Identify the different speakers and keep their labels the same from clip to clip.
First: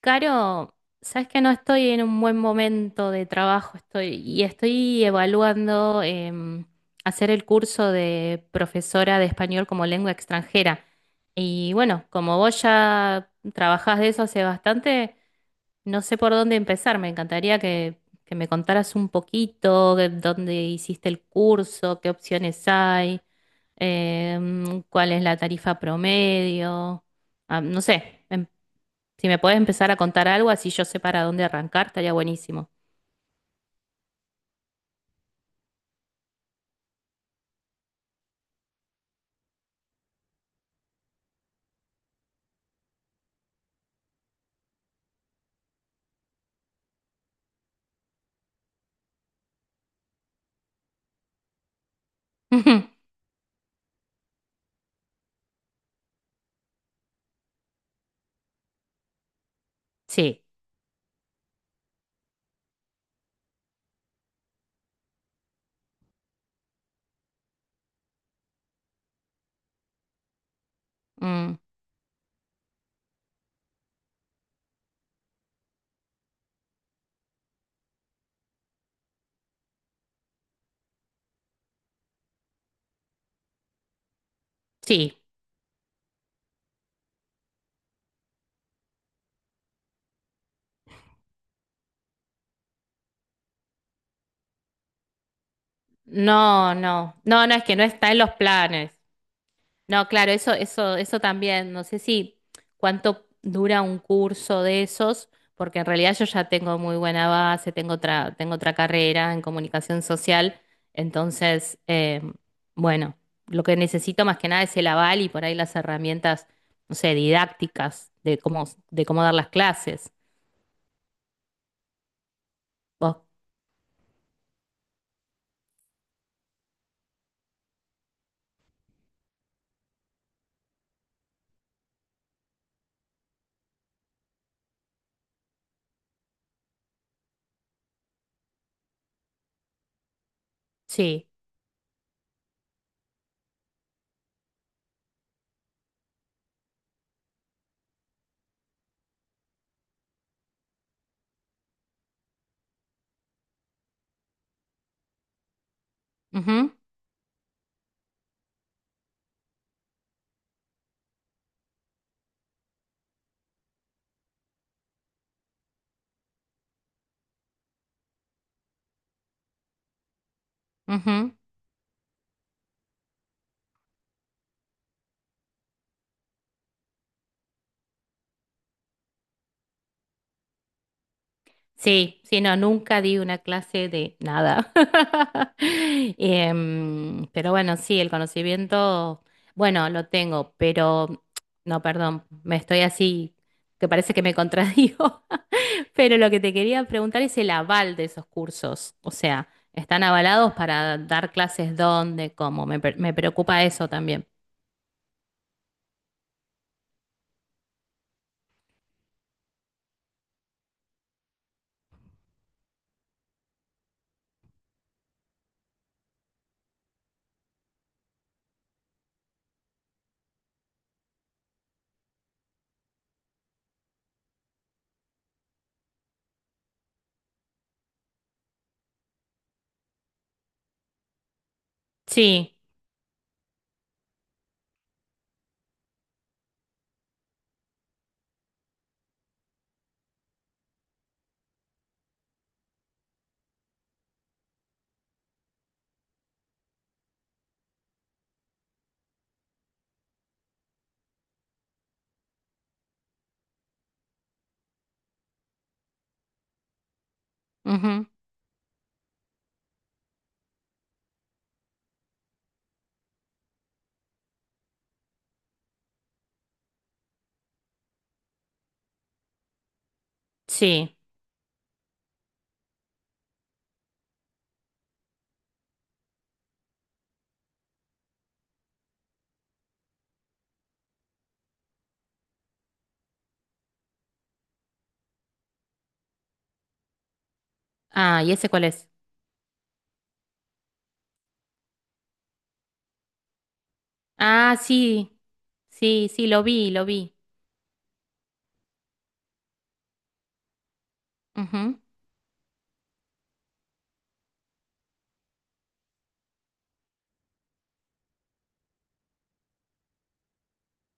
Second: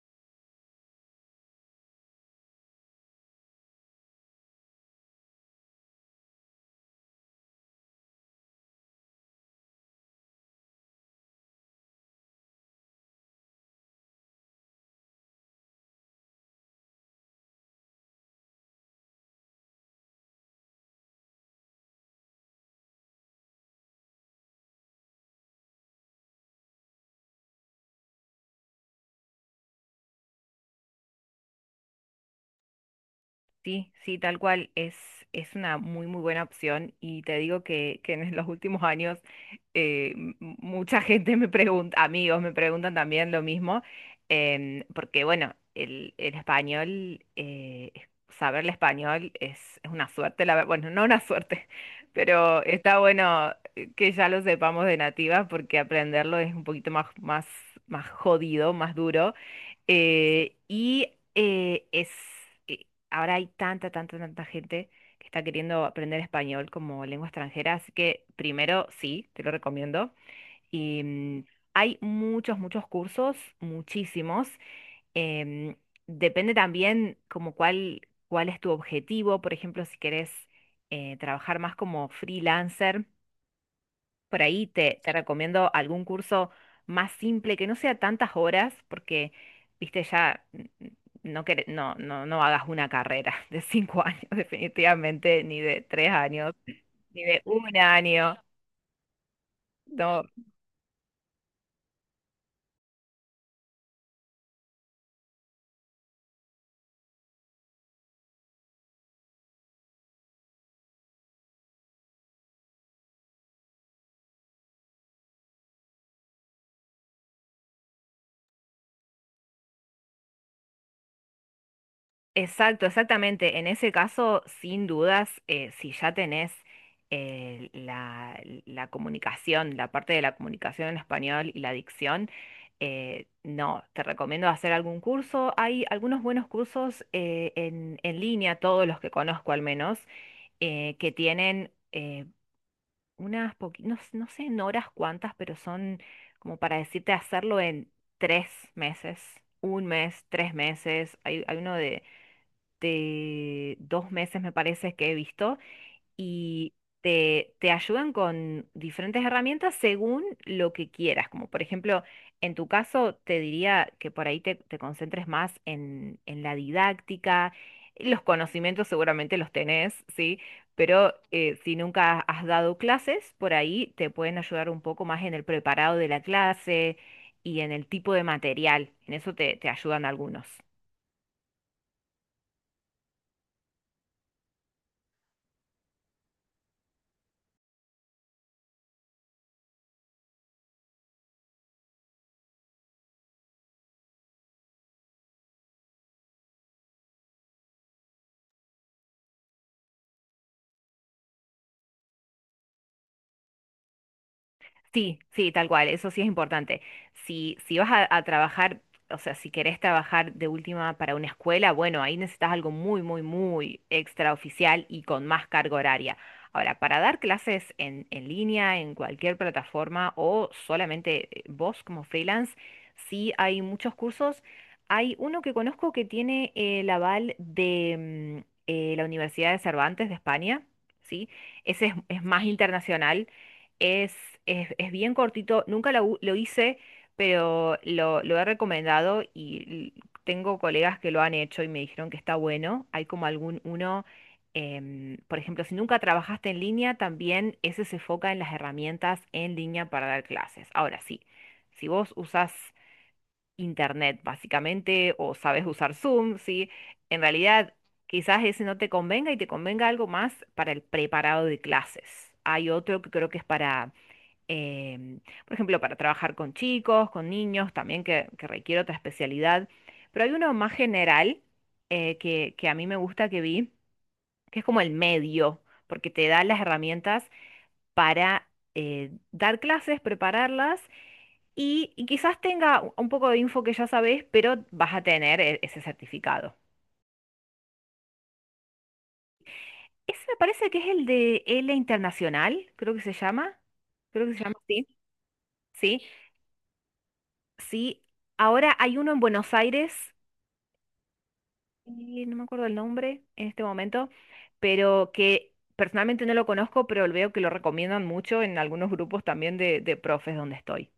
Speaker 1: Caro, sabes que no estoy en un buen momento de trabajo, estoy evaluando hacer el curso de profesora de español como lengua extranjera. Y bueno, como vos ya trabajás de eso hace bastante, no sé por dónde empezar. Me encantaría que me contaras un poquito de dónde hiciste el curso, qué opciones hay, cuál es la tarifa promedio. Ah, no sé, si me puedes empezar a contar algo, así yo sé para dónde arrancar, estaría buenísimo.
Speaker 2: Sí, sí, tal cual. Es una muy, muy buena opción. Y te digo que en los últimos años mucha gente me pregunta, amigos me preguntan también lo mismo, porque bueno, el español, saber el español es una suerte, bueno, no una suerte, pero
Speaker 1: Ujú.
Speaker 2: está bueno que ya lo sepamos de nativa porque aprenderlo es un poquito más jodido, más duro.
Speaker 1: Sí,
Speaker 2: Eh, y eh, es, Ahora hay tanta, tanta, tanta gente que está queriendo aprender español como lengua extranjera, así que primero sí, te lo recomiendo. Y mm,
Speaker 1: mm,
Speaker 2: Hay muchos, muchos cursos, muchísimos. Em, Depende también como cuál es tu objetivo. Por ejemplo, si querés trabajar más como freelancer, por ahí te
Speaker 1: sí.
Speaker 2: recomiendo algún curso más simple, que no sea tantas horas, porque, viste, no hagas una carrera de 5 años, definitivamente, ni de 3 años,
Speaker 1: No, no,
Speaker 2: ni de
Speaker 1: no, no, es
Speaker 2: un
Speaker 1: que no está en los
Speaker 2: año.
Speaker 1: planes. No,
Speaker 2: No.
Speaker 1: claro, eso también. No sé si cuánto dura un curso de esos, porque en realidad yo ya tengo muy buena base, tengo otra carrera en comunicación social. Entonces, bueno, lo que necesito más que nada es el aval y por ahí las herramientas, no sé, didácticas de de cómo dar las clases.
Speaker 2: Exacto,
Speaker 1: Vos-
Speaker 2: exactamente. En ese caso, sin dudas, si ya tenés la comunicación, la parte de la comunicación en español y la dicción, no, te recomiendo hacer algún curso. Hay algunos buenos cursos en línea, todos los que conozco al menos, que
Speaker 1: Sí.
Speaker 2: tienen unas poquitas, no, no sé en horas cuántas, pero son como para decirte hacerlo en 3 meses, un mes, 3 meses. Hay, hay uno de 2 meses, me parece que he visto, y
Speaker 1: Ujú,
Speaker 2: te ayudan con diferentes herramientas según lo que quieras. Como por ejemplo, en tu caso, te diría que por ahí te concentres más en la didáctica. Los conocimientos seguramente los tenés, ¿sí? Pero
Speaker 1: ujú.
Speaker 2: si nunca has dado clases, por ahí te pueden ayudar un poco más en el preparado de la clase y en el tipo de material. En eso te ayudan algunos.
Speaker 1: Sí, sí, no, nunca di una clase de nada. Pero bueno, sí, el conocimiento, bueno, lo tengo, pero no, perdón, me estoy así, que parece que me contradigo, pero lo que te quería preguntar es el aval de esos cursos, o sea, ¿están avalados para dar clases dónde, cómo? Me, pre- me preocupa eso también.
Speaker 2: Sí, sí, tal cual, eso sí es importante. Si vas a trabajar, o sea, si querés trabajar de última para una escuela, bueno, ahí necesitas algo muy, muy, muy extraoficial y con más carga horaria. Ahora, para dar clases en línea, en cualquier plataforma o solamente vos como freelance, sí hay muchos cursos. Hay uno que conozco que tiene el aval de la Universidad de Cervantes de España, ¿sí? Ese es más
Speaker 1: Sí,
Speaker 2: internacional. Es, es, es bien cortito, nunca lo hice, pero lo he recomendado y tengo colegas que lo han hecho y me dijeron que está bueno. Hay como algún uno, por ejemplo, si nunca trabajaste en línea, también ese se enfoca en las herramientas en línea para dar clases. Ahora sí, si vos usás internet básicamente o sabes usar Zoom, sí, en realidad
Speaker 1: ujú,
Speaker 2: quizás ese no te convenga y te convenga algo más para el preparado de clases. Hay otro que creo que es para em, por ejemplo, para trabajar con chicos, con niños, también que requiere otra especialidad. Pero hay uno más
Speaker 1: sí.
Speaker 2: general que a mí me gusta que vi, que es como el medio, porque te da las herramientas para dar clases, prepararlas y quizás tenga un poco de info que ya sabés, pero vas a tener ese certificado.
Speaker 1: Ah, ¿y ese cuál es?
Speaker 2: Ese me parece que es el de L Internacional, creo que se llama. Creo que se llama
Speaker 1: Ah,
Speaker 2: así.
Speaker 1: sí,
Speaker 2: Sí,
Speaker 1: sí, sí, lo vi, lo vi.
Speaker 2: sí. Ahora hay uno en Buenos Aires y no me acuerdo el nombre en este momento, pero que personalmente no lo conozco, pero veo que lo recomiendan mucho en algunos grupos también de profes donde estoy.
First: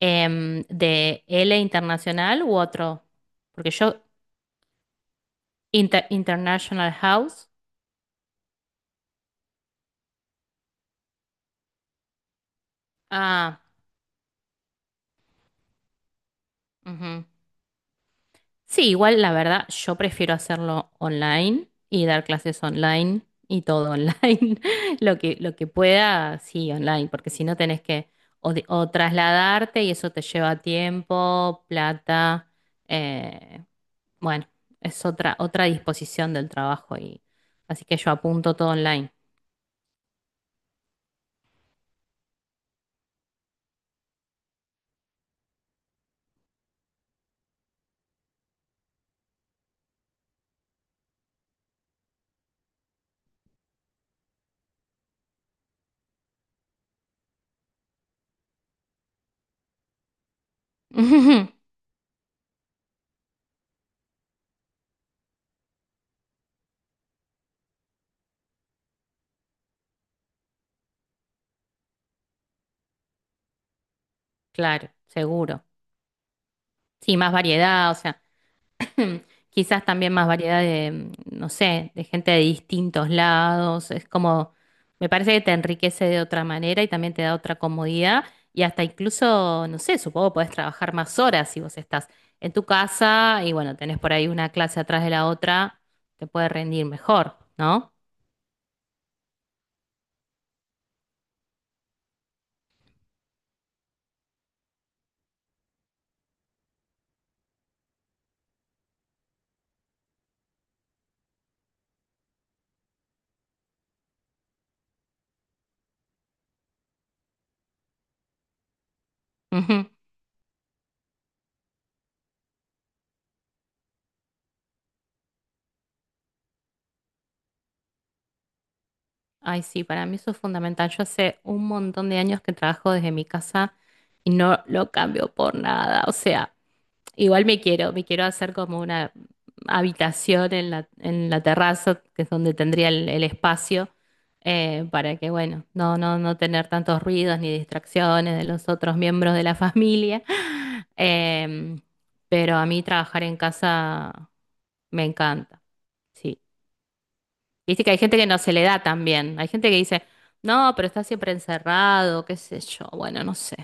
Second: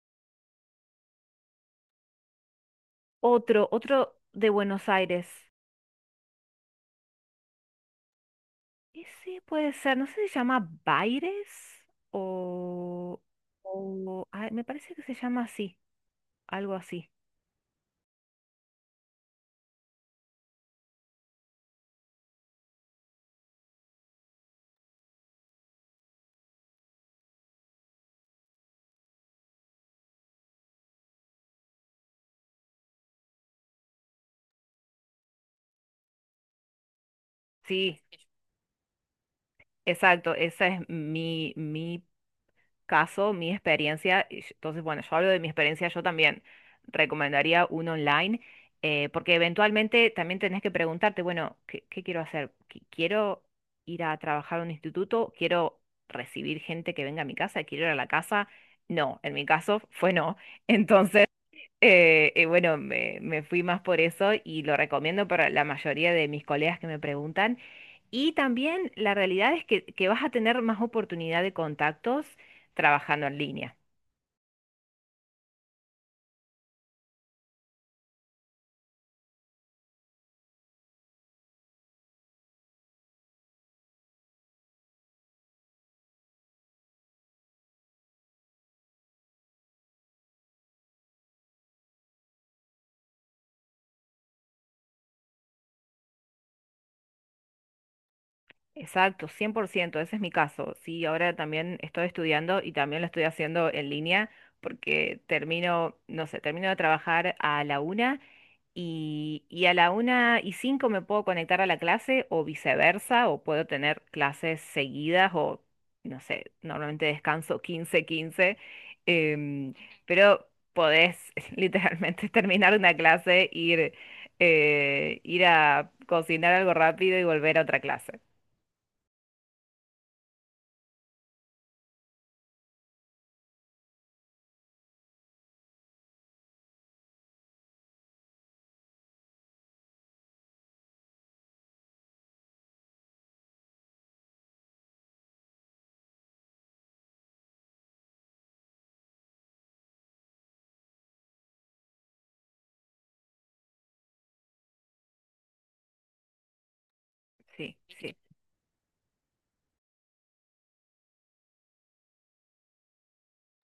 Speaker 1: De L Internacional u otro.
Speaker 2: Otro,
Speaker 1: Porque yo,
Speaker 2: otro de Buenos Aires.
Speaker 1: Inter- International House.
Speaker 2: Ese puede ser, no sé si se llama Baires o,
Speaker 1: Ah,
Speaker 2: o, me parece que se llama así, algo así.
Speaker 1: ujú. Sí, igual la verdad, yo prefiero hacerlo online y dar clases online y todo online. Lo que pueda, sí, online, porque si no tenés que o trasladarte y eso te lleva tiempo, plata. eh, bueno, es otra disposición del trabajo y así que
Speaker 2: Sí,
Speaker 1: yo apunto todo online.
Speaker 2: exacto, esa es mi caso, mi experiencia, y entonces, bueno, yo hablo de mi experiencia. Yo también recomendaría un online, porque eventualmente también tenés que preguntarte, bueno, ¿qué quiero hacer? ¿Quiero ir a trabajar a un instituto? ¿Quiero recibir gente que venga a mi casa? ¿Quiero ir a la casa? No, en mi caso fue no. Entonces, bueno, me fui más por eso y lo recomiendo para la mayoría de mis colegas que me preguntan. Y también la realidad es que vas a tener más oportunidad de contactos trabajando en línea.
Speaker 1: Claro, seguro. Sí, más variedad, o sea, quizás también más variedad de no sé, de gente de distintos lados. Es como, me parece que te enriquece de otra manera y también te da otra comodidad y hasta incluso, no sé, supongo podés trabajar más horas si vos estás en tu casa y bueno, tenés por ahí una clase atrás de la otra, te puede rendir mejor, ¿no?
Speaker 2: Exacto, 100% ese es mi caso. Sí, ahora también estoy estudiando y también lo estoy haciendo en línea porque termino, no sé, termino de trabajar a la una y a la una y cinco me puedo conectar a la clase, o viceversa, o puedo tener clases seguidas o, no sé, normalmente descanso quince. em,
Speaker 1: Ujú.
Speaker 2: pero podés literalmente terminar una clase, ir, ir a cocinar algo rápido y volver a otra clase.
Speaker 1: Ay, sí, para mí eso es fundamental. Yo hace un montón de años que trabajo desde mi casa y no lo cambio por nada. O sea, igual me quiero hacer como una habitación en en la terraza, que es donde tendría el espacio, para que, bueno, no tener tantos ruidos ni distracciones de los otros miembros de la familia. Em, pero a mí trabajar en casa me encanta, sí.
Speaker 2: Sí,
Speaker 1: Viste que hay
Speaker 2: sí,
Speaker 1: gente que no se le da también. Hay gente que dice, no, pero está siempre encerrado, qué sé yo, bueno, no sé.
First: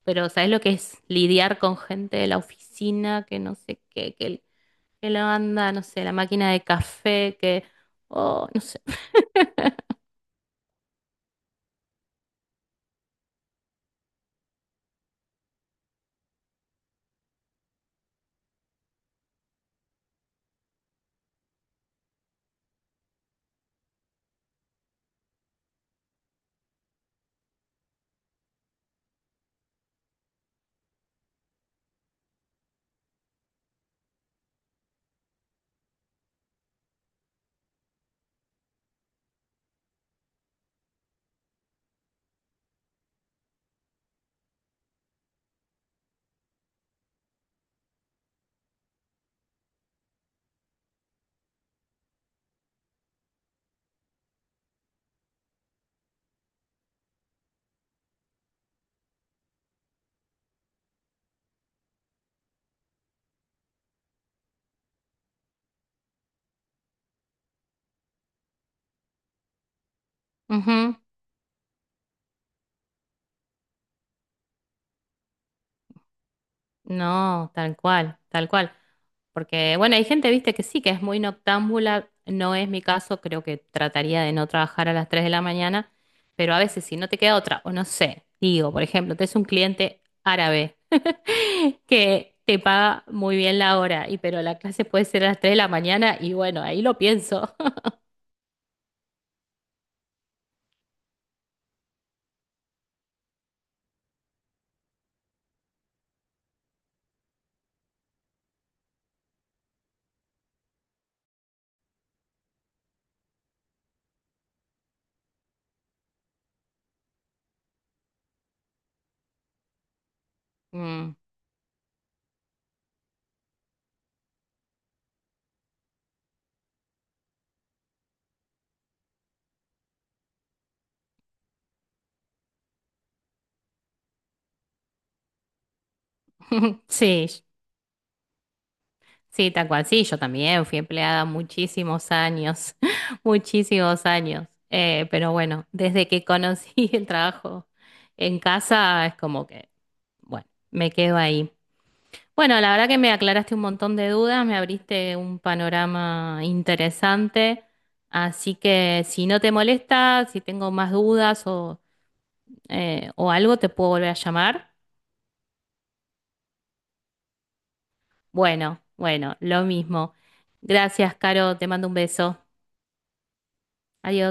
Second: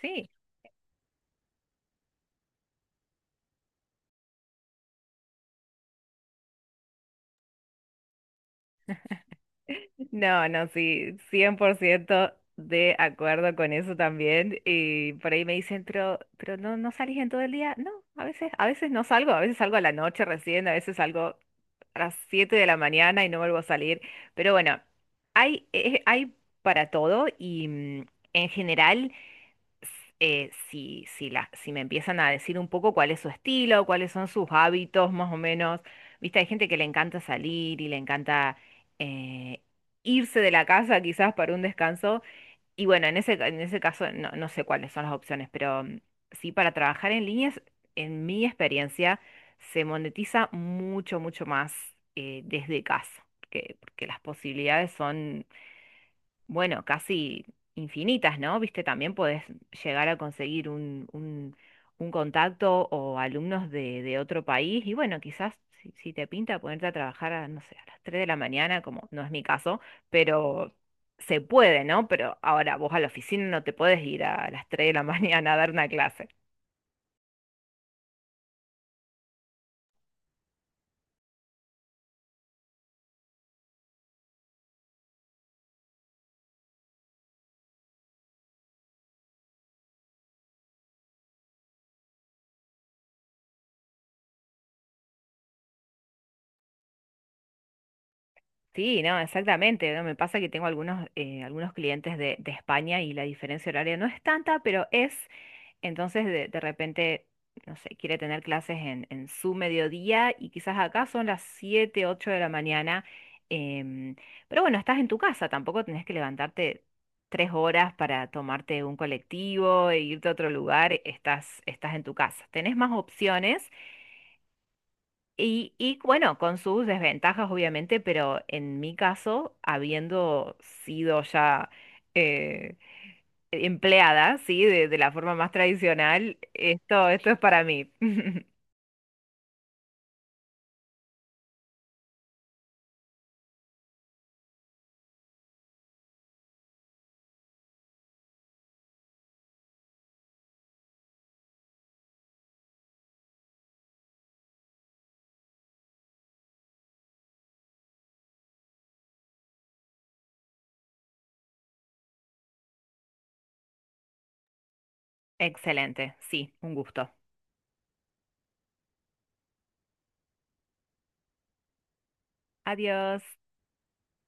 Speaker 2: sí.
Speaker 1: Pero ¿sabes lo que es lidiar con gente de la oficina que no sé qué, que la banda, no sé, la máquina de café, que, oh, no sé.
Speaker 2: No, no, sí, 100% de acuerdo con eso también. Y por ahí me dicen, pero no, no salís en todo el día. No, a veces no salgo, a veces salgo a la noche recién, a veces salgo a las 7 de la mañana y no vuelvo a salir. Pero bueno, hay, hay para todo y en general si me empiezan a decir un poco cuál es su estilo, cuáles son sus hábitos, más o menos. Viste, hay gente que le encanta salir y le encanta eh, irse de la casa quizás para un descanso. Y bueno, en ese caso no, no sé cuáles son las opciones, pero sí, para trabajar en líneas, en mi experiencia, se monetiza mucho, mucho más desde casa, porque las posibilidades son bueno, casi infinitas, ¿no? Viste, también podés llegar a conseguir un contacto o alumnos de otro país y bueno, quizás si te pinta ponerte a trabajar a, no sé, a las 3 de la mañana, como no es mi caso, pero
Speaker 1: Ujú.
Speaker 2: se puede, ¿no? Pero ahora vos a la oficina no te puedes ir a las 3 de la mañana a dar una clase.
Speaker 1: No, tal cual, tal cual. Porque, bueno, hay gente, viste, que sí, que es muy noctámbula. No es mi caso, creo que trataría de no trabajar a las 3 de la mañana, pero a veces si no te queda otra, o no sé, digo, por ejemplo, tenés un cliente árabe que te paga muy bien la hora, y pero la clase puede ser a las 3 de la mañana, y bueno, ahí lo pienso.
Speaker 2: Sí, no, exactamente, ¿no? Me pasa que tengo algunos, algunos clientes de España y la diferencia horaria no es tanta, pero es... Entonces, de repente, no sé, quiere tener clases en su mediodía y quizás acá son las 7, 8 de la mañana. em, pero bueno, estás en tu casa, tampoco tenés que levantarte 3 horas para tomarte un colectivo e irte a otro lugar,
Speaker 1: Mm.
Speaker 2: estás en tu casa. Tenés más opciones y bueno, con sus desventajas obviamente, pero en mi caso, habiendo sido ya... eh, empleada, ¿sí? De la forma más tradicional. Esto,
Speaker 1: Sí,
Speaker 2: esto es para mí.
Speaker 1: sí, tal cual. Sí, yo también fui empleada muchísimos años, muchísimos años. Pero bueno, desde que conocí el trabajo en casa es como que, bueno, me quedo ahí. Bueno, la verdad que me aclaraste un montón de dudas, me abriste un panorama interesante. Así que si no te molesta, si tengo más dudas o algo, te puedo volver a llamar.
Speaker 2: Excelente, sí, un gusto.
Speaker 1: Bueno, bueno, lo mismo. Gracias, Caro, te mando un beso.
Speaker 2: Adiós.
Speaker 1: Adiós.